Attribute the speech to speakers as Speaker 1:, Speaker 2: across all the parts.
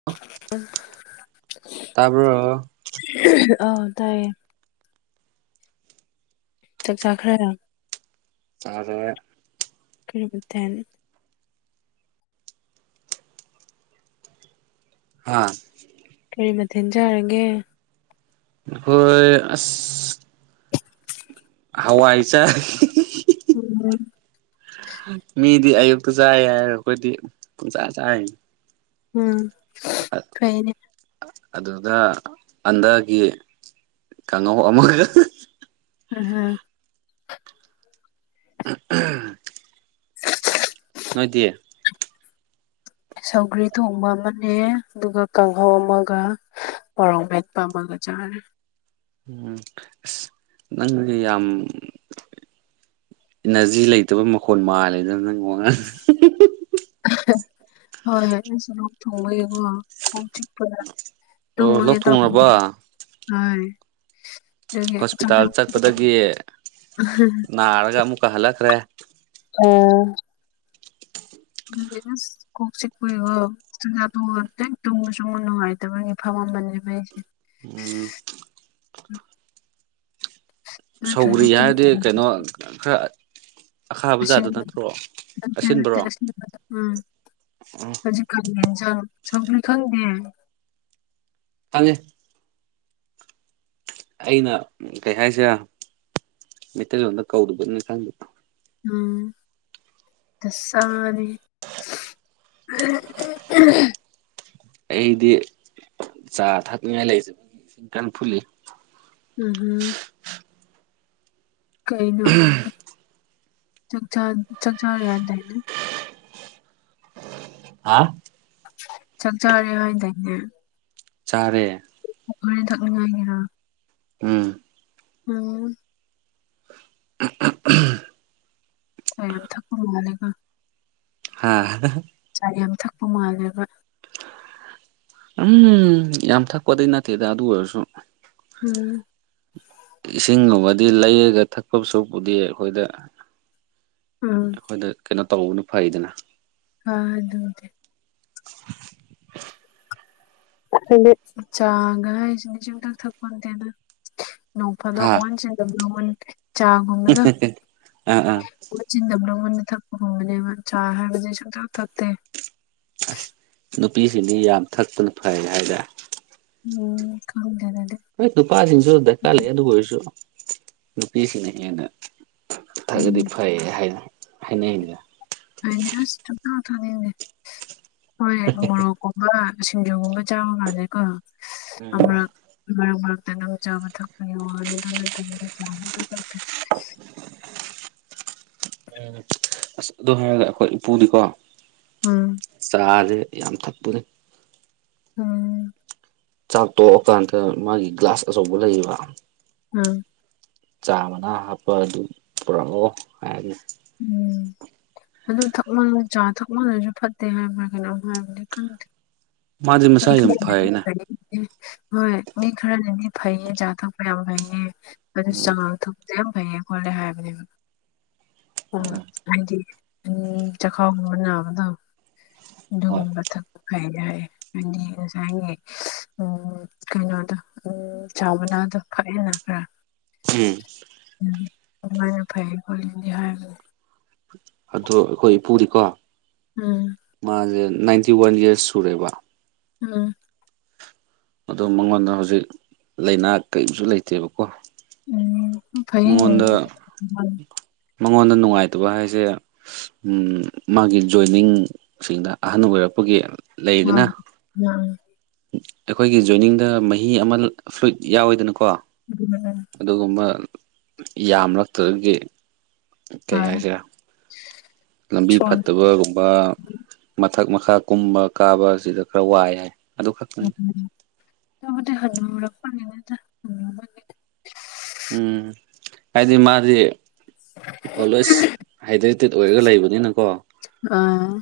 Speaker 1: [unintelligible]
Speaker 2: ꯇꯥꯕ꯭ꯔꯣ
Speaker 1: ꯑꯧ ꯇꯥꯏꯌꯦ ꯆꯥꯛ ꯆꯥꯈ꯭ꯔꯦꯅ
Speaker 2: ꯆꯥꯔꯦ
Speaker 1: ꯀꯔꯤ ꯃꯊꯦꯜ
Speaker 2: ꯍꯥꯥ
Speaker 1: ꯀꯔꯤ ꯃꯊꯦꯜ ꯆꯥꯔꯒꯦ
Speaker 2: ꯑꯈꯣꯏ ꯑꯁ ꯍꯋꯥꯏ ꯆꯥꯏ
Speaker 1: [unintelligible]
Speaker 2: ꯃꯤꯗꯤ ꯑꯌꯨꯛꯇ ꯆꯥꯏ ꯍꯥꯏꯔ ꯑꯈꯣꯏꯗꯤꯥ ꯄꯪꯆ ꯆꯥꯏꯅꯤ
Speaker 1: ꯎꯝ
Speaker 2: ꯑꯠ
Speaker 1: ꯐꯩꯅꯦ
Speaker 2: ꯑꯗꯨꯗ ꯑꯟꯗꯥꯒꯤ ꯀꯥꯡꯉꯧ ꯑꯃꯒ
Speaker 1: ꯎꯝ ꯍꯨꯝ
Speaker 2: [unintelligible] ꯅꯣꯏꯗꯤ
Speaker 1: ꯁꯧꯒ꯭ꯔꯤ ꯊꯣꯡꯕ ꯑꯃꯅꯦ ꯑꯗꯨꯒ ꯀꯥꯡꯍꯧ ꯑꯃꯒ ꯃꯣꯔꯣꯛ ꯃꯦꯠꯄ ꯑꯃꯒ ꯆꯔꯦ
Speaker 2: ꯎꯝ ꯑꯁ ꯅꯪꯗꯤ ꯌꯥꯝ ꯏꯅꯔꯖꯤ ꯂꯩꯇꯕ ꯃꯈꯣꯟ ꯃꯥꯜꯂꯦꯗ ꯅꯪ ꯋꯥꯉꯥꯡ
Speaker 1: ꯍꯣꯏ [unintelligible] ꯊꯣꯡꯃꯒꯦꯀꯣ ꯀꯣꯛ ꯆꯤꯛꯄꯗ
Speaker 2: ꯑꯣ ꯂꯣꯛ
Speaker 1: ꯇꯨꯝꯃꯒꯦ
Speaker 2: ꯊꯨꯡꯉꯕꯣ
Speaker 1: ꯇꯧꯕꯅꯦ ꯍꯣꯏ ꯑꯗꯨꯒꯤ ꯆꯥꯛ
Speaker 2: ꯍꯣꯁꯄꯤꯇꯥꯜ ꯆꯠꯄꯗꯒꯤ ꯅꯥꯔꯒ ꯑꯃꯨꯛꯀ ꯍꯜꯂꯛꯈ꯭ꯔꯦ
Speaker 1: [unintelligible] [unintelligible] ꯀꯣꯛ ꯆꯤꯛꯄꯩꯒꯣ ꯆꯥꯛꯆꯥ ꯇꯣꯛꯑꯒ ꯍꯦꯛ ꯇꯨꯝꯕꯁꯨ ꯅꯨꯡꯉꯥꯏꯇꯕꯒꯤ ꯐꯝꯃꯝꯕꯅꯦꯕ ꯑꯩꯁꯦ
Speaker 2: ꯎꯝ
Speaker 1: [inaudible] ꯅꯠꯇ꯭ꯔꯗꯤ
Speaker 2: ꯁꯧꯒ꯭ꯔꯤ
Speaker 1: ꯇꯨꯝ
Speaker 2: ꯍꯥꯏꯔꯗꯤ ꯀꯩꯅꯣ ꯈꯔ ꯑꯈꯥꯕꯖꯥꯗꯨ ꯅꯠꯇ꯭ꯔꯣ
Speaker 1: [unintelligible]
Speaker 2: ꯑꯁꯤꯟꯕ꯭ꯔꯣ
Speaker 1: ꯍꯧꯖꯤꯛꯀꯥꯟ ꯌꯦꯟꯖꯥꯡ ꯁꯧꯒ꯭ꯔꯤ ꯈꯪꯗꯦ
Speaker 2: ꯈꯪꯉꯦ ꯑꯩꯅ ꯀꯩ ꯍꯥꯏꯁꯤꯔ ꯃꯩꯇꯩꯂꯣꯟꯗ ꯀꯧꯗꯕꯅ ꯈꯪꯗꯦ
Speaker 1: ꯎꯝ ꯗꯁꯥꯅꯤꯍꯦ [unintelligible]
Speaker 2: ꯑꯩꯗꯤ ꯆꯥ ꯊꯛꯅꯤꯡꯉꯥꯏ [unintelligible] ꯀꯟ ꯐꯨꯠꯂꯤ
Speaker 1: ꯎꯝꯍꯨꯝ ꯀꯩꯅꯣ ꯆꯥꯛꯆꯥ ꯆꯥꯛꯆꯥꯥꯔꯦ ꯍꯥꯏꯗꯥꯏꯅꯦ
Speaker 2: ꯍꯥ
Speaker 1: ꯆꯛ ꯆꯔꯦ ꯍꯥꯏꯗꯥꯏꯅꯦ
Speaker 2: ꯆꯥꯔꯦ
Speaker 1: ꯍꯣꯔꯦꯟ ꯊꯛꯅꯤꯡꯉꯥꯏ ꯒꯤꯔꯣ
Speaker 2: ꯎꯝ
Speaker 1: ꯎꯝ [unintelligible]
Speaker 2: [unintelligible]
Speaker 1: [unintelligible]
Speaker 2: ꯍꯥ
Speaker 1: ꯆꯥ ꯌꯥꯝ ꯊꯛꯄ ꯃꯥꯜꯂꯦꯕ
Speaker 2: ꯎꯝ ꯌꯥꯝ ꯊꯛꯄꯗꯤ ꯅꯠꯇꯦꯗ ꯑꯗꯨ ꯑꯣꯏꯔꯁꯨ
Speaker 1: ꯎꯝ
Speaker 2: ꯏꯁꯤꯡꯒꯨꯝꯕꯗꯤ ꯂꯩꯔꯒ ꯊꯛꯄꯁꯨꯄ [unintelligible] ꯗꯤ ꯑꯩꯈꯣꯏꯗ
Speaker 1: ꯎꯝ
Speaker 2: ꯑꯩꯈꯣꯏꯗ ꯀꯩꯅꯣ ꯇꯧꯕꯅ ꯐꯩꯗꯅ
Speaker 1: ꯑ ꯑꯗꯨꯗꯤ ꯆꯥꯒ ꯍꯥꯏꯁꯦ ꯁꯨꯡꯊꯛ ꯊꯛ ꯄꯣꯟꯇꯦꯗꯥ ꯅꯣꯡ ꯐꯥꯗꯣꯛ
Speaker 2: ꯍꯥ
Speaker 1: ꯋꯥꯟꯁ ꯏꯟ ꯗ ꯕꯂꯨ ꯃꯨꯟ ꯆꯥꯒꯨꯝꯕꯗꯣ
Speaker 2: ꯑꯥ ꯑꯥ
Speaker 1: ꯃ ꯆꯤꯟꯗꯕꯅ [unintelligible] ꯃꯨꯟꯗ ꯊꯛꯄꯒꯨꯝꯕꯅꯦꯕ ꯆꯥ ꯍꯥꯏꯕꯁꯦ ꯁꯨꯡꯊꯛ ꯊꯛꯇꯦ
Speaker 2: ꯑ꯭ꯁ ꯅꯨꯄꯤꯁꯤꯡꯗꯤ ꯌꯥꯝ ꯊꯛꯄꯅ ꯐꯩ ꯍꯥꯏꯗ
Speaker 1: ꯎꯝ ꯀꯥꯎ [unintelligible] ꯗꯦꯗ ꯑꯗꯨꯦ [unintelligible]
Speaker 2: ꯍꯣꯏ ꯅꯨꯄꯥꯁꯤꯡꯁꯨ ꯗꯔꯀꯥꯔ ꯂꯩ ꯑꯗꯨ ꯑꯣꯏꯔꯁꯨ ꯅꯨꯄꯤꯁꯤꯡꯅ ꯍꯦꯟꯅ ꯊꯛꯑꯗꯤ
Speaker 1: ꯎꯝ
Speaker 2: ꯐꯩ ꯍꯥꯏꯅ ꯍꯥꯏꯅꯩꯅꯤ
Speaker 1: ꯍꯥꯏꯅꯦ [unintelligible] ꯑ꯭ꯁ ꯁꯨꯡꯊꯛ ꯊꯛꯅꯤꯡꯗꯦ ꯍꯣꯏ ꯃꯣꯔꯣꯛ [unintelligible] ꯀꯨꯝꯕ ꯁꯤꯡꯖꯨꯒꯨꯝꯕ ꯆꯥꯕ ꯃꯥꯥꯟꯂꯦꯀꯣ ꯑꯃꯔꯛ ꯃꯔꯛ ꯃꯔꯛꯇ ꯑꯗꯨꯝ ꯆꯥꯕ ꯊꯛꯄꯒꯤ ꯋꯥꯅꯤ ꯑꯗꯨ ꯅꯠꯇꯥꯦ [unintelligible] [unintelligible]
Speaker 2: ꯎ [unintelligible] ꯑ꯭ꯁ ꯑꯗꯨ ꯍꯥꯏꯔꯒ ꯑꯩꯈꯣꯏ ꯏꯄꯨꯗꯤꯀꯣ
Speaker 1: ꯎꯝ [unintelligible]
Speaker 2: ꯆꯥꯖꯦ ꯌꯥꯝ ꯊꯛꯄꯅꯦ
Speaker 1: ꯑꯪ
Speaker 2: ꯆꯥꯛ ꯇꯣꯛꯑꯀꯥꯟꯗ ꯃꯥꯒꯤ ꯒ꯭ꯂꯥꯁ ꯑꯆꯧꯕ ꯂꯩꯌꯦꯕ
Speaker 1: ꯑꯪ
Speaker 2: ꯆꯥ ꯃꯅꯥ ꯍꯥꯞꯄ ꯑꯗꯨ ꯄꯨꯔꯛꯑꯣ ꯍꯥꯏꯔꯅꯤ
Speaker 1: ꯎꯝ ꯑꯗꯨ ꯊꯛꯃꯜ ꯆꯥ ꯊꯛꯃꯜꯂꯖꯨ ꯐꯠꯇꯦ ꯍꯥꯏꯕ꯭ꯔꯥ ꯀꯩꯅꯣꯝ ꯍꯥꯏꯕꯅꯦ ꯈꯡꯗꯦ
Speaker 2: ꯃꯥꯗꯤ
Speaker 1: ꯃꯤ
Speaker 2: ꯃꯁꯥ ꯌꯥꯝ
Speaker 1: ꯈꯔ
Speaker 2: ꯐꯩꯅ
Speaker 1: [unintelligible] ꯍꯣꯏ ꯃꯤ ꯈꯔꯅꯗꯤ ꯐꯩꯌꯦ ꯆꯥ ꯊꯣꯛꯄ ꯌꯥꯝ ꯐꯩꯌꯦ ꯑꯗꯨ
Speaker 2: ꯎꯝ
Speaker 1: ꯆꯥꯉꯥꯡ ꯊꯛ ꯌꯥꯝ ꯐꯩꯌꯦ ꯈꯣꯠꯂꯦ ꯍꯥꯏꯕꯅꯦꯕ ꯎꯝ ꯍꯥꯏꯗꯤ ꯎꯝ ꯆꯈꯥꯎꯒꯨꯝꯕ ꯅꯥꯕꯗꯨ
Speaker 2: ꯍꯣꯏ
Speaker 1: ꯑꯗꯨꯒꯨꯝꯕ ꯊꯛꯄ ꯐꯩꯌꯦ ꯍꯥꯏꯌꯦ ꯍꯥꯏꯗꯤ ꯉꯁꯥꯏꯒꯤ ꯎꯝ ꯀꯩꯅꯣꯗꯨ ꯎꯝ ꯆꯥꯃꯅꯥꯗꯣ ꯐꯛꯑꯦꯅ ꯈꯔ
Speaker 2: ꯎꯝ [unintelligible]
Speaker 1: ꯎꯝ ꯑꯗꯨꯃꯥꯏꯅ ꯐꯩ ꯈꯣꯂꯤꯗꯤ ꯍꯥꯏꯕꯅꯦ
Speaker 2: ꯑꯗꯣ ꯑꯩꯈꯣꯏ ꯏꯄꯨꯗꯤꯀꯣ
Speaker 1: ꯎꯝ
Speaker 2: ꯃꯥꯖꯦ ꯅꯥꯏꯟꯇꯤ ꯋꯥꯟ ꯌ꯭ꯔꯁ ꯁꯨꯔꯦꯕ
Speaker 1: ꯎꯝ [unintelligible]
Speaker 2: ꯑꯗꯣ ꯃꯉꯣꯟꯗ ꯍꯧꯖꯤꯛ ꯂꯩꯅꯥ ꯀꯩꯁꯨ ꯂꯩꯇꯦꯕꯀꯣ
Speaker 1: ꯎꯝ ꯐꯩꯌꯦꯅꯦ ꯗ
Speaker 2: ꯃꯉꯣꯟꯗ
Speaker 1: [unintelligible]
Speaker 2: ꯃꯉꯣꯟꯗ ꯅꯨꯡꯉꯥꯏꯇꯕ ꯍꯥꯏꯁꯦ ꯎ ꯃꯥꯒꯤ ꯖꯣꯏꯅꯤꯡꯁꯤꯡꯗ ꯑꯍꯟ ꯑꯣꯏꯔꯛꯄꯒꯤ
Speaker 1: ꯎ
Speaker 2: ꯂꯩꯗꯅ
Speaker 1: ꯎ
Speaker 2: ꯑꯩꯈꯣꯏꯒꯤ ꯖꯣꯏꯅꯤꯡꯗ ꯃꯍꯤ ꯑꯃ ꯐ꯭ꯂꯨꯏꯠ ꯌꯥꯎꯋꯤꯗꯅꯀꯣ
Speaker 1: ꯎꯝ
Speaker 2: ꯑꯗꯨꯒꯨꯝꯕ ꯌꯥꯝꯂꯛꯇꯒꯤ ꯀꯩ ꯍꯥꯏꯁꯔꯦ ꯂꯝꯕꯤ ꯐꯠꯇꯕꯒꯨꯝꯕ ꯃꯊꯛ ꯃꯈꯥ ꯀꯨꯝꯕ ꯀꯥꯕꯕꯁꯤꯗ ꯈꯔ ꯋꯥꯏ ꯍꯥꯏ ꯑꯗꯨ ꯈꯛꯇꯅꯤ
Speaker 1: ꯑꯗꯨꯨꯗꯤ ꯍꯅꯨꯔꯛꯄꯒꯤꯅꯤ ꯗ
Speaker 2: ꯎꯝ ꯍꯥꯏꯗꯤ ꯃꯥꯗꯤ ꯑꯣꯜꯋꯦꯁ ꯍꯥꯏꯗ꯭ꯔꯦꯇꯦꯠ ꯑꯣꯏꯔꯒ ꯂꯩꯕꯅꯤꯅ ꯀꯣ
Speaker 1: ꯑꯥ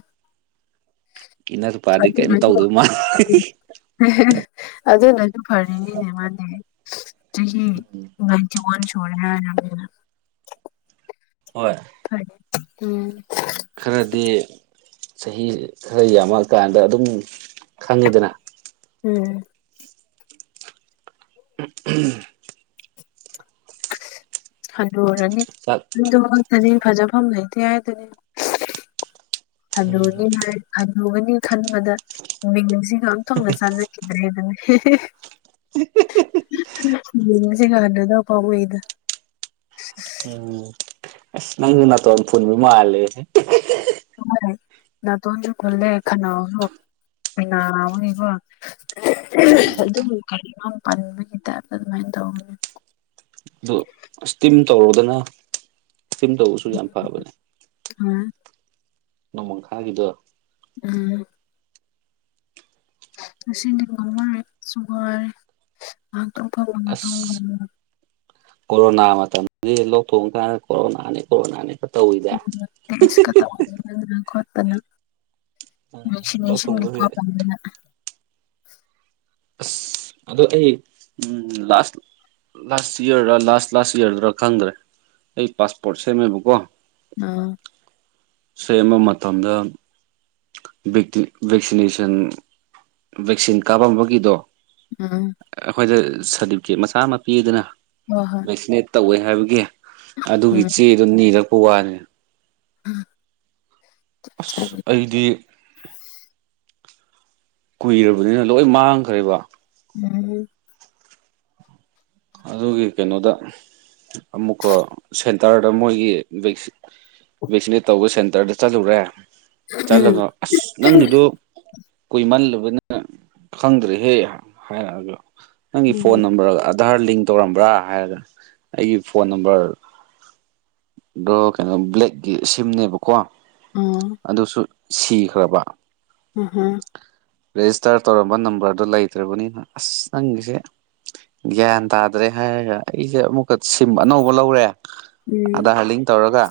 Speaker 2: ꯀꯤꯅꯔꯨꯄꯥꯗꯤ ꯀꯔꯤꯝ
Speaker 1: ꯑꯗꯨꯅꯁꯨ
Speaker 2: ꯇꯧꯗꯣꯏ ꯃꯥꯜꯂꯤ
Speaker 1: ꯑꯗꯨꯅꯁꯨ ꯐꯔꯤꯅꯤꯅꯦ ꯃꯥ ꯗꯤ ꯆꯍꯤ ꯅꯥꯏꯟꯇꯤ ꯋꯥ ꯟ ꯊ [unintelligible]
Speaker 2: ꯍꯣꯏ
Speaker 1: ꯍꯣꯏ ꯎꯝ
Speaker 2: ꯈ꯭ꯔꯗꯤ ꯆꯍꯤ ꯈ꯭ꯔꯥ ꯌꯥꯝꯃꯛꯀꯥꯟꯗ ꯑꯗꯨꯝ ꯈꯪꯉꯤꯗꯅ
Speaker 1: ꯎꯝ
Speaker 2: ꯎꯝ [unintelligible]
Speaker 1: ꯍꯟꯂꯨꯔꯅꯤ
Speaker 2: ꯆꯥꯛ
Speaker 1: ꯑꯗꯨ ꯃꯛ ꯇꯥꯗꯤ ꯐꯖꯐꯝ ꯂꯩꯇꯦ ꯍꯥꯏꯗꯨꯅꯤ ꯍꯅꯣꯅꯤ ꯍꯥꯏ ꯍꯅꯨꯨꯒꯅꯤ ꯈꯟꯕꯗ ꯃꯤꯅꯧꯡꯁꯤꯒ ꯑꯟꯊꯣꯛꯅ ꯆꯥꯟꯅꯈꯤꯗ꯭ꯔꯦ ꯅꯪ
Speaker 2: [unintelligible]
Speaker 1: ꯌꯦꯡꯉꯁꯤꯚ ꯍꯅꯨꯕ ꯀꯧ ꯏ ꯗ
Speaker 2: ꯎꯝ ꯑꯁ ꯅꯪꯖꯨ ꯅꯇꯣꯟ ꯐꯣꯟꯕꯥ ꯃꯥꯜꯂꯦ ꯍꯦ
Speaker 1: ꯍꯣꯏ ꯅꯥꯇꯣꯟꯁꯨ ꯐꯨꯅꯜꯂꯦ ꯈꯅꯥꯎꯁꯨ ꯅꯥꯕꯅꯤꯀꯣ
Speaker 2: ꯎꯝ
Speaker 1: ꯑꯗꯨꯃ ꯀꯩꯅꯣ ꯄꯟꯕꯒꯤ ꯇꯥꯏꯞꯇ ꯑꯗꯨꯃꯥꯏꯅ ꯇꯧꯕꯅꯦ
Speaker 2: ꯑꯗꯨ ꯁꯇꯤꯝ ꯇꯧꯔꯣꯗꯅ ꯁꯇꯤꯝ ꯇꯧꯕꯁꯨ ꯌꯥꯝ ꯐꯕꯅꯦ
Speaker 1: ꯍ
Speaker 2: ꯅꯣꯃꯪꯈꯥꯒꯤꯗꯣ
Speaker 1: ꯎꯝ ꯉꯁꯤꯗꯤ ꯉꯝꯃꯔꯣꯏ ꯁꯨꯒꯔ ꯉꯥꯏꯍꯥꯛꯇꯪ ꯐꯝꯃꯒ ꯇꯧꯕ
Speaker 2: ꯑꯁ ꯀꯣꯔꯣꯅꯥ ꯃꯇꯝꯗꯤ ꯂꯣꯀ ꯊꯣꯡ ꯀꯥꯟꯗ ꯀꯣꯔꯣꯅꯥꯅꯤ ꯀꯣꯔꯣꯅꯥꯅꯤ ꯈꯛ ꯇꯧꯋꯤꯗ
Speaker 1: ꯐꯗꯅ ꯈꯣꯠꯇꯅ
Speaker 2: ꯂꯣꯛ
Speaker 1: ꯚꯦꯛꯁꯤꯅꯦꯁꯟ
Speaker 2: ꯊꯨꯡꯕꯒꯤ
Speaker 1: ꯀꯥꯞ ꯇꯧꯗꯅ꯫
Speaker 2: ꯑꯁ ꯑꯗꯣ ꯑꯩ ꯎꯝ ꯂꯥꯁ ꯂꯥꯁ ꯌꯔꯗ ꯂꯥꯁ ꯂꯥꯁ ꯌꯔꯗ ꯈꯪꯗ꯭ꯔꯦ ꯑꯩ ꯄꯥꯁꯄꯣꯔꯠ ꯁꯦꯝꯃꯦꯕꯀꯣ꯫
Speaker 1: ꯑ꯫
Speaker 2: ꯁꯦꯝꯕ ꯃꯇꯝꯗ꯫ Vaccination vaccine ꯀꯥꯞꯄꯝꯕꯒꯤꯗꯣ꯫
Speaker 1: ꯎꯝ
Speaker 2: ꯑꯩꯈꯣꯏꯗ ꯁꯥꯔꯇꯤꯐꯤꯀꯦꯠ ꯃꯆꯥ ꯑꯃ ꯄꯤꯗꯅ꯫
Speaker 1: ꯍꯣꯏ ꯍꯣꯏ
Speaker 2: ꯚꯦꯛꯁꯤꯅꯦꯠ ꯇꯧꯋꯦ ꯍꯥꯏꯕꯒꯤ ꯑꯗꯨꯒꯤ
Speaker 1: ꯎꯝ
Speaker 2: ꯆꯦꯗꯣ ꯅꯤꯔꯛꯄ ꯋꯥꯅꯤ꯫ ꯑꯁ
Speaker 1: ꯆꯠꯂꯤ
Speaker 2: ꯑꯩꯗꯤ꯫ ꯀꯨꯏꯔꯕꯅꯤꯅ ꯂꯣꯏ ꯃꯥꯡꯈ꯭ꯔꯦꯕ꯫
Speaker 1: ꯎꯝ
Speaker 2: ꯑꯗꯨꯒꯤ ꯀꯩꯅꯣꯗ ꯑꯃꯨꯛꯀꯣ ꯁꯦꯟꯇꯔꯗ ꯃꯣꯢꯒꯤ ꯚꯦꯛꯁꯤꯟ ꯚꯦꯛꯁꯤꯅꯦꯠ ꯇꯧꯕ ꯁꯦꯟꯇꯔꯗ ꯆꯠꯂꯨꯔꯦ ꯆꯠꯂꯒ ꯑꯁ ꯅꯪꯒꯤꯗꯨ ꯀꯨꯢꯃꯜꯂꯨꯕꯅ ꯈꯪꯗ꯭ꯔꯦꯍꯦ ꯍꯥꯢꯔꯛꯑꯖꯨ ꯅꯪꯒꯤ ꯐꯣꯟ
Speaker 1: ꯎꯝ
Speaker 2: ꯅꯝꯕꯔ ꯑꯙꯥꯔ ꯂꯤꯡ ꯇꯧꯔꯝꯕ꯭ꯔꯥ ꯍꯥꯢꯔꯒ ꯑꯩꯒꯤ ꯐꯣꯟ ꯅꯝꯕꯔ ꯗꯣ ꯀꯩꯅꯣ ꯕ꯭ꯂꯦꯛꯀꯤ ꯁꯤꯝꯅꯦꯕ ꯀꯣ
Speaker 1: ꯑꯣ
Speaker 2: ꯑꯗꯨꯁꯨ ꯁꯤꯈ꯭ꯔꯕ
Speaker 1: ꯎꯝ ꯍꯨꯝ
Speaker 2: ꯔꯦꯖꯤꯁꯇꯥꯔ ꯇꯧꯔꯝꯕ ꯅꯝꯕꯔꯗꯣ ꯂꯩꯇ꯭ꯔꯕꯅꯤꯅ ꯑꯁ ꯅꯪꯒꯤꯖꯦ ꯒ꯭ꯌꯥꯟ ꯇꯥꯗ꯭ꯔꯦ ꯍꯥꯢꯔꯒ ꯑꯩꯖꯦ ꯑꯃꯨꯛꯀ ꯁꯤꯝ ꯑꯅꯧꯕ ꯂꯧꯔꯦ ꯑꯗꯥ
Speaker 1: ꯎꯝ
Speaker 2: ꯂꯤꯡ ꯇꯧꯔꯒ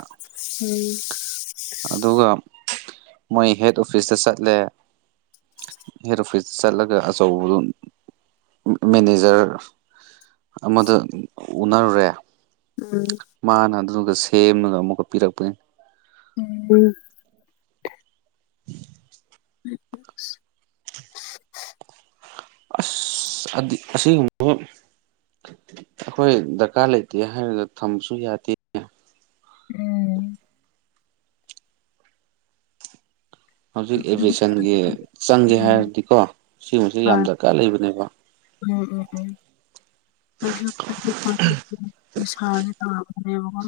Speaker 2: ꯑꯗꯨꯒ ꯃꯣꯢ ꯍꯦꯠ ꯑꯣꯐꯤꯁꯇ ꯆꯠꯂꯦ ꯍꯦꯠ ꯑꯣꯐꯤꯁ ꯆꯠꯂꯒ ꯑꯆꯧꯕꯗꯣ ꯃꯦꯅꯦꯖꯔ ꯔꯣ ꯑꯃꯗ ꯎꯅꯔꯨꯔꯦ
Speaker 1: ꯎꯝ
Speaker 2: ꯃꯥꯅ ꯑꯗꯨꯗꯨꯒ ꯁꯦꯝꯃꯒ ꯑꯃꯨꯛꯀ ꯄꯤꯔꯛꯄꯅꯦ
Speaker 1: ꯎꯝ ꯎꯝ [unintelligible]
Speaker 2: ꯑꯁ ꯑꯟꯗꯤ ꯑꯁꯤꯒꯨꯝꯕ ꯑꯈꯣꯢ ꯗꯔꯀꯥꯔ ꯂꯩꯇꯦ ꯍꯥꯢꯔꯒ ꯊꯝꯕꯁꯨ ꯌꯥꯗꯦ
Speaker 1: ꯎꯝ
Speaker 2: ꯍꯧꯖꯤꯛ ꯑꯦꯕꯦꯁꯟꯒꯤ ꯆꯪꯒꯦ ꯍꯥꯢꯔꯗꯤꯀꯣ ꯁꯤꯒꯨꯝꯕꯕꯁꯦ ꯌꯥꯝ
Speaker 1: ꯑꯥ
Speaker 2: ꯗꯔꯀꯥꯔ ꯂꯩꯕꯅꯦꯕ
Speaker 1: ꯎꯝ ꯎꯝ ꯎꯝ ꯑꯩ ꯏꯁꯥꯐꯠꯇꯦ ꯄꯥꯁ ꯅꯤꯁꯥꯒꯤ ꯇꯧꯔꯕꯅꯦꯕꯀꯣ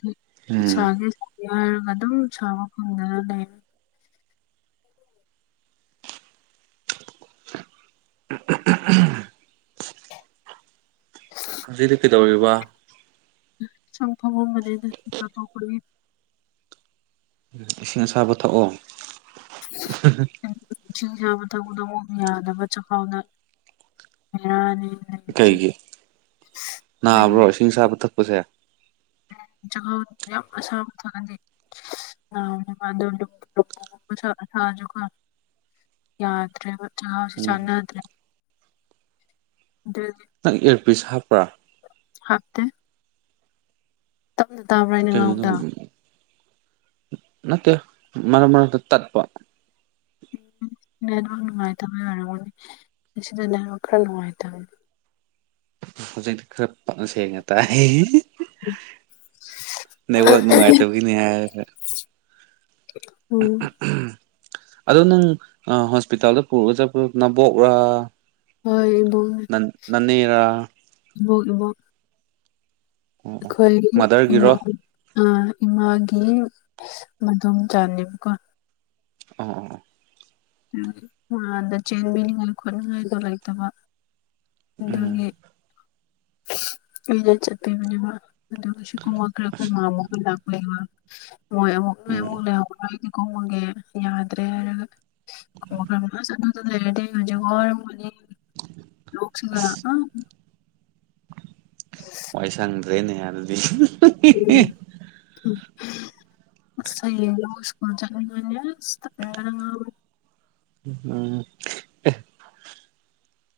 Speaker 1: ꯑꯩ
Speaker 2: ꯎꯝ
Speaker 1: ꯅꯤꯁꯥꯒꯤ ꯌꯥꯔꯒ ꯑꯗꯨꯝ ꯁꯥꯕ ꯐꯪꯗꯅ ꯂꯩ
Speaker 2: [unintelligible] ꯍꯧꯖꯤꯛꯗꯤ ꯀꯩꯗꯧꯔꯤꯕ
Speaker 1: ꯁꯨꯝ ꯐꯃꯝꯕꯅꯤꯗ ꯅꯥꯟꯊꯣꯛꯄꯒꯤ
Speaker 2: ꯏꯁꯤꯡ ꯑꯁꯥꯕ ꯊꯛꯑꯣ
Speaker 1: ꯏꯁꯤꯡ ꯑꯁꯥꯕ ꯊꯛꯄꯗꯨ ꯑꯃꯨꯛ ꯌꯥꯗꯕ ꯆꯈꯥꯎꯗ ꯌꯥꯅꯤ
Speaker 2: ꯀꯩꯒꯤ
Speaker 1: ꯍꯥꯏꯗꯤ
Speaker 2: ꯅꯥꯕ꯭ꯔꯣ ꯏꯁꯤꯡ ꯑꯁꯥꯕ ꯊꯛꯄꯁꯦ
Speaker 1: ꯆꯈꯥꯎ ꯌꯥꯝ ꯑꯁꯥꯕ ꯊꯛꯑꯗꯤ ꯅꯔꯣꯢꯗꯧꯕ ꯑꯗꯨ ꯃꯁꯥ ꯁꯥꯔꯖꯨꯀꯣ ꯌꯥꯗ꯭ꯔꯦꯕ ꯆꯒꯥꯥꯎꯁꯤ
Speaker 2: ꯎꯝ
Speaker 1: ꯆꯥꯟꯅꯗ꯭ꯔꯦ ꯑꯗꯨꯒꯤ
Speaker 2: ꯅꯪ ꯑꯦꯔꯄꯤꯁ ꯍꯥꯞꯄ꯭ꯔꯥ
Speaker 1: ꯍꯥꯞꯇꯦ ꯇꯞꯅ ꯇꯥꯕ꯭ꯔꯩ
Speaker 2: ꯀꯩꯅꯣꯅꯦ ꯅꯠꯇꯦ ꯃꯔꯛ ꯃꯔꯛꯇ ꯇꯠꯄ
Speaker 1: ꯎꯝ ꯅꯦꯠꯋꯥꯛ ꯅꯨꯡꯉꯥꯢꯇꯕꯩ ꯑꫭꯢꯔꯝ ꯁꯤꯗ ꯅꯦꯠꯋꯥꯛ ꯈꯔ ꯅꯨꯡꯉꯥꯢꯇꯥꯕꯅꯤ
Speaker 2: ꯍꯧꯖꯤꯛ ꯈꯔ ꯐꯖꯅ ꯁꯦꯡꯅ ꯇꯥꯢ ꯅꯦꯠꯋꯥꯛ ꯅꯨꯡꯉꯥꯢꯇꯕꯒꯤꯅꯤ ꯍꯥꯢꯔꯒ
Speaker 1: ꯎꯝ
Speaker 2: ꯑꯗꯨ ꯅꯪ ꯑ ꯍꯣꯁꯄꯤꯇꯥꯜꯗ ꯄꯨꯔꯒ ꯆꯠꯄꯗꯨ ꯅꯕꯣꯛꯔꯥ
Speaker 1: ꯍꯣꯏ
Speaker 2: ꯅꯟ ꯅꯅꯦꯔꯥ
Speaker 1: ꯏꯕꫭꯛ ꯏꯕꫭꯛ
Speaker 2: ꯑꯣ ꯑꯣ
Speaker 1: ꯑꯈꯣꯢꯒꯤ
Speaker 2: ꯃꯥꯗꯔꯒꯤꯔꯣ
Speaker 1: ꯏꯃꯥꯟ ꯑꯥ ꯏꯃꯥꯒꯤ ꯃꯗꯣꯝ ꯆꯥꯅꯦꯕꯀꯣ
Speaker 2: ꯑꯥ ꯑꯥ ꯑꯥ
Speaker 1: ꯃꯥꯟꯗ ꯆꯦꯟꯕꯤꯅꯤꯡꯉꯥꯏ ꯈꯣꯠꯅꯤꯡꯉꯥꯏꯗꯣ ꯂꯩꯇꯕ
Speaker 2: ꯎꯝ
Speaker 1: ꯑꯗꯨꯒꯤ [unintelligible] ꯑꯩꯅ ꯆꯠꯄꯤꯕꯅꯦꯕ ꯑꯗꯨꯒꯤꯁꯨꯀꯣ ꯋꯥ
Speaker 2: ꯑꯁ ꯎꯝ
Speaker 1: [unintelligible] ꯀꯨꯝꯃꯒꯦ ꯌꯥꯗ꯭ꯔꯦ ꯍꯥꯏꯔꯒ [unintelligible] ꯂꯣꯛꯁꯤꯒ
Speaker 2: ꯑꯁ
Speaker 1: ꯑꯥ [inaudible]
Speaker 2: ꯋꯥꯏ ꯁꯪꯗ꯭ꯔꯦꯅꯦ ꯑꯗꯨꯗꯤ [unintelligible]
Speaker 1: ꯎꯝ ꯎꯝ ꯑꯁ ꯍꯌꯦꯡꯗꯤ ꯑꯃꯨꯛ ꯁ꯭ꯀꯨꯜ ꯆꯠꯂꯨꯗꫭꯏꯅꯤ ꯑꯁ ꯇꯟꯕꯅ ꯉꯥꯎꯔꯦ
Speaker 2: ꯎꯝ ꯑꯦ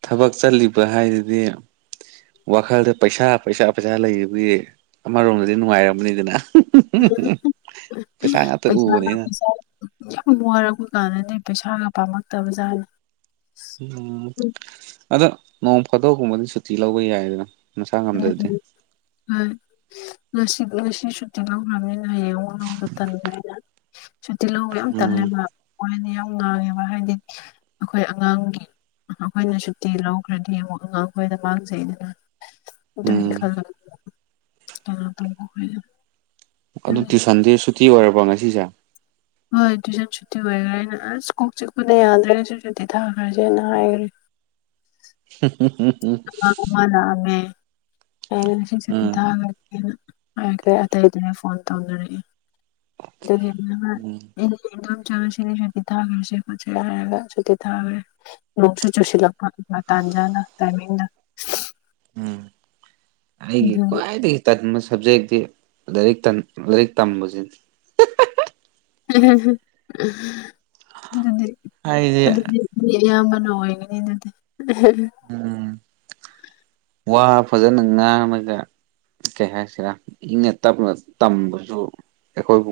Speaker 2: ꯊꯕꯛ ꯆꯠꯂꯤꯕ ꯍꯥꯏꯗꯨꯗꯤ ꯋꯥꯈꯜꯗ ꯄꯩꯁꯥ ꯄꯩꯁꯥ ꯄꯩꯁꯥ ꯂꯩꯕꯒꯤ ꯑꯃꯔꯣꯝꯗꯗꯤ ꯅꯨꯡꯉꯥꯏꯔꯝꯒꯅꯤꯗꯅ [unintelligible] [unintelligible] ꯄꯩꯁꯥ ꯉꯥꯛꯇ
Speaker 1: ꯄꯩꯁꯥꯒ
Speaker 2: ꯎꯕꯅꯤꯅ
Speaker 1: ꯄꯩꯁꯥ ꯌꯥꯝ ꯋꯥꯔꯛꯄ ꯀꯥꯟꯗꯗꯤ ꯄꯩꯁꯥꯒ ꯄꯥꯝꯃꯛꯇꯕ ꯖꯥꯠꯅꯦ ꯁꯤ
Speaker 2: ꯎꯝ ꯑꯗꯣ ꯅꯣꯡ ꯐꯥꯗꫭꯛꯒꯨꯝꯕꯗꯤ ꯁꯨꯇꯤ ꯂꯧꯕ ꯌꯥꯏꯗꯅ ꯅꯁꯥ ꯉꯝꯗꯗꯤ
Speaker 1: ꯎꯝ ꯉꯁꯤ ꯉꯁꯤ ꯁꯨꯇꯤ ꯂꯧꯈꯔꯝꯅꯤꯅ ꯍꯌꯦꯡꯃꯨꯛ ꯂꯧꯕ ꯇꯟꯕ ꯑꯩꯅ ꯁꯨꯇꯤ ꯂꯧꯕ ꯌꯥꯝ
Speaker 2: ꯎꯝ
Speaker 1: ꯇꯜꯂꯦꯕ ꯑꯣꯏꯔꯗꯤ ꯌꯥꯝ ꯉꯥꯡꯉꯦꯕ ꯍꯥꯏꯗꯤ ꯑꯈꯣꯏ ꯑꯉꯥꯡꯒꯤ ꯑꯈꯣꯏꯅ ꯁꯨꯇꯤ ꯂꯧꯈ꯭ꯔꯗꯤ ꯑꯃꯨꯛ ꯑꯉꯥꯡꯈꯣꯏꯗ ꯃꯥꯡꯖꯩꯗꯅ ꯑꯗꯨꯢ
Speaker 2: ꯎꯝ
Speaker 1: ꯈꯜꯂꯒ ꯀꯩꯅꯣ ꯇꯧꯕ ꯑꯈꯣꯢꯗꯣ
Speaker 2: ꯑꯗꯨ ꯇꯨꯢꯁꯟꯗꯤ ꯁꯨꯇꯤ ꯑꯣꯏꯔꯕ꯭ꯔꯣ ꯉꯁꯤꯁꯦ
Speaker 1: ꯍꯣꯏ ꯇꯨꯏꯁꯟ ꯁꯨꯇꯤ ꯑꯣꯏꯒ꯭ꯔꯦ ꯑꯩꯅ ꯑꯁ ꯀꯣꯛ ꯆꯤꯛꯄꯅ ꯌꯥꯗ꯭ꯔꯦ ꯁꯤ ꯁꯨꯇꯤ ꯊꯥꯈ꯭ꯔꯁꯦꯅ ꯍꯥꯏꯈ꯭ꯔꯦ
Speaker 2: [inaudible]
Speaker 1: ꯃꯥꯅꯥ ꯎꯝꯃꯦ ꯑꯩꯅ ꯉꯁꯤ ꯁꯨꯇꯤ
Speaker 2: ꯎꯝ
Speaker 1: ꯊꯥꯈ꯭ꯔꯁꯦꯅ ꯍꯥꯏꯈ꯭ꯔꯦ ꯑꯇꯩꯗꯨꯅꯦ ꯐꯣꯟ ꯇꯧꯅꯔꯛꯑꯦ ꯑꯗꯨ [unintelligible] ꯑꯩ [unintelligible] ꯉꯁꯤꯗꯤ ꯁꯨꯇꯤ ꯊꯥꯈ꯭ꯔ ꯁꯤ ꯈꯣꯠꯁꯦ ꯍꯥꯏꯔꯒ ꯁꯨꯇꯤ ꯊꯥꯈ꯭ꯔꯦ ꯅꯣꯡꯁꯨ ꯆꯨꯁꯤꯜꯂꯛꯄ ꯃꯇꯥꯟꯖꯥꯅ ꯇꯥꯏꯃꯤꯡꯗ
Speaker 2: ꯎꯝ ꯑꯩꯒꯤ
Speaker 1: ꯑꯗꯨꯒꯤ
Speaker 2: ꯈ꯭ꯋꯥꯢꯗꯒꯤ ꯇꯟꯕ ꯁꯕꯖꯦꯛꯇꯤ ꯂꯥꯏꯔꯤꯛ ꯇꯟ ꯂꯥꯏꯔꯤꯛ ꯇꯝꯕꯖꯤꯅꯤ
Speaker 1: [unintelligible] ꯑꯗꯨꯗꯤ
Speaker 2: ꯍꯥꯏꯗꯤ
Speaker 1: ꯑꯗꯨꯗꯤ ꯃꯤ ꯑꯌꯥꯝꯕꯅ ꯑꯣꯏꯒꯅꯤ ꯑꯗꯨꯗꯤ [unintelligible]
Speaker 2: ꯎꯝ ꯋꯥ ꯐꯖꯅ ꯉꯥꯡꯃꯒ ꯀꯩ ꯍꯥꯏꯁꯤꯔ ꯏꯪꯅ ꯇꯞꯅ ꯇꯝꯕꯖꯨ ꯑꯩꯈꯣꯏꯕꯨ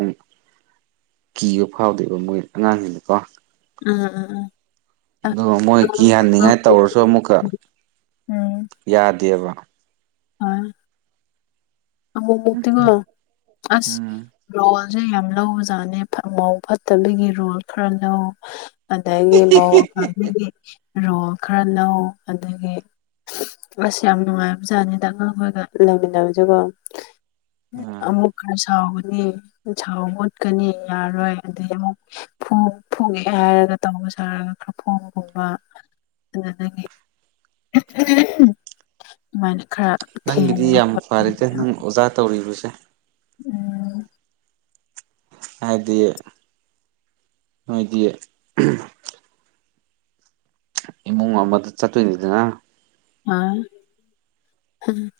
Speaker 2: ꯀꯤꯕ ꯐꯥꯎꯗꯦꯕ ꯃꯣꯏ ꯑꯉꯥꯡꯖꯤꯡꯅꯀꯣ
Speaker 1: ꯑꯥ ꯑꯥ ꯑꯥ
Speaker 2: ꯑꯗꯨꯒ ꯃꯣꯏ ꯀꯤꯍꯟꯅꯤꯡꯉꯥꯏ
Speaker 1: ꯑꯥ
Speaker 2: ꯇꯧꯔꯁꯨ ꯑꯃꯨꯛꯀ ꯌꯥꯗꯦꯕ
Speaker 1: ꯍꯣꯢ ꯑꯃꯨꯛ ꯃꯨꯛꯇꯤ ꯀꯣ ꯑꯁ
Speaker 2: ꯎꯝ
Speaker 1: ꯔꯣꯜꯖꯦ ꯌꯥꯝ ꯂꯧꯕ ꯖꯥꯠꯅꯦ ꯐꯥ ꯃꯧ ꯐꯠꯇꯕꯤꯒꯤ ꯔꯣꯜ ꯈꯔ ꯂꯧ ꯑꯗꯒꯤ ꯃꯧ ꯐꯕꯤꯒꯤ ꯔꯣꯜ ꯈꯔ ꯂꯧ ꯑꯗꯒꯤ ꯑꯁ ꯌꯥꯝ ꯅꯨꯡꯉꯥꯏꯕ ꯖꯥꯠꯅꯤꯗ ꯑꯉꯥꯡꯈꯣꯏꯒ ꯂꯩꯃꯤꯟꯅꯕꯖꯦꯀꯣ ꯑꯃꯨꯛ ꯈꯔ ꯁꯥꯎꯒꯅꯤ ꯁꯥꯎ ꯑꯣꯠꯀꯅꯤ ꯌꯥꯔꯣꯏ ꯑꯗꯩ ꯑꯃꯨꯛ ꯐꯨ ꯐꯨꯒꯦ ꯍꯥꯏꯔꯒ ꯇꯧꯕ ꯁꯥꯔꯒ ꯈꯔ [unintelligible] ꯑꯗꯨꯗꯒꯤ ꯑꯗꯨꯃꯥꯏꯅ ꯈꯔ
Speaker 2: ꯅꯪꯒꯤꯗꯤ
Speaker 1: ꯊꯦꯝꯕ
Speaker 2: ꯌꯥꯝ
Speaker 1: ꯈꯣꯠꯄ
Speaker 2: ꯐꯔꯦꯗꯦ ꯅꯪ ꯑꯣꯖꯥ ꯇꯧꯔꯤꯕꯁꯦ
Speaker 1: ꯎꯝ
Speaker 2: ꯍꯥꯏꯗꯤ ꯅꯣꯏꯗꯤ ꯏꯃꯨꯡ ꯑꯃꯗ ꯆꯠꯇꯣꯏꯅꯤꯗꯅ
Speaker 1: ꯑꯥ ꯎꯝ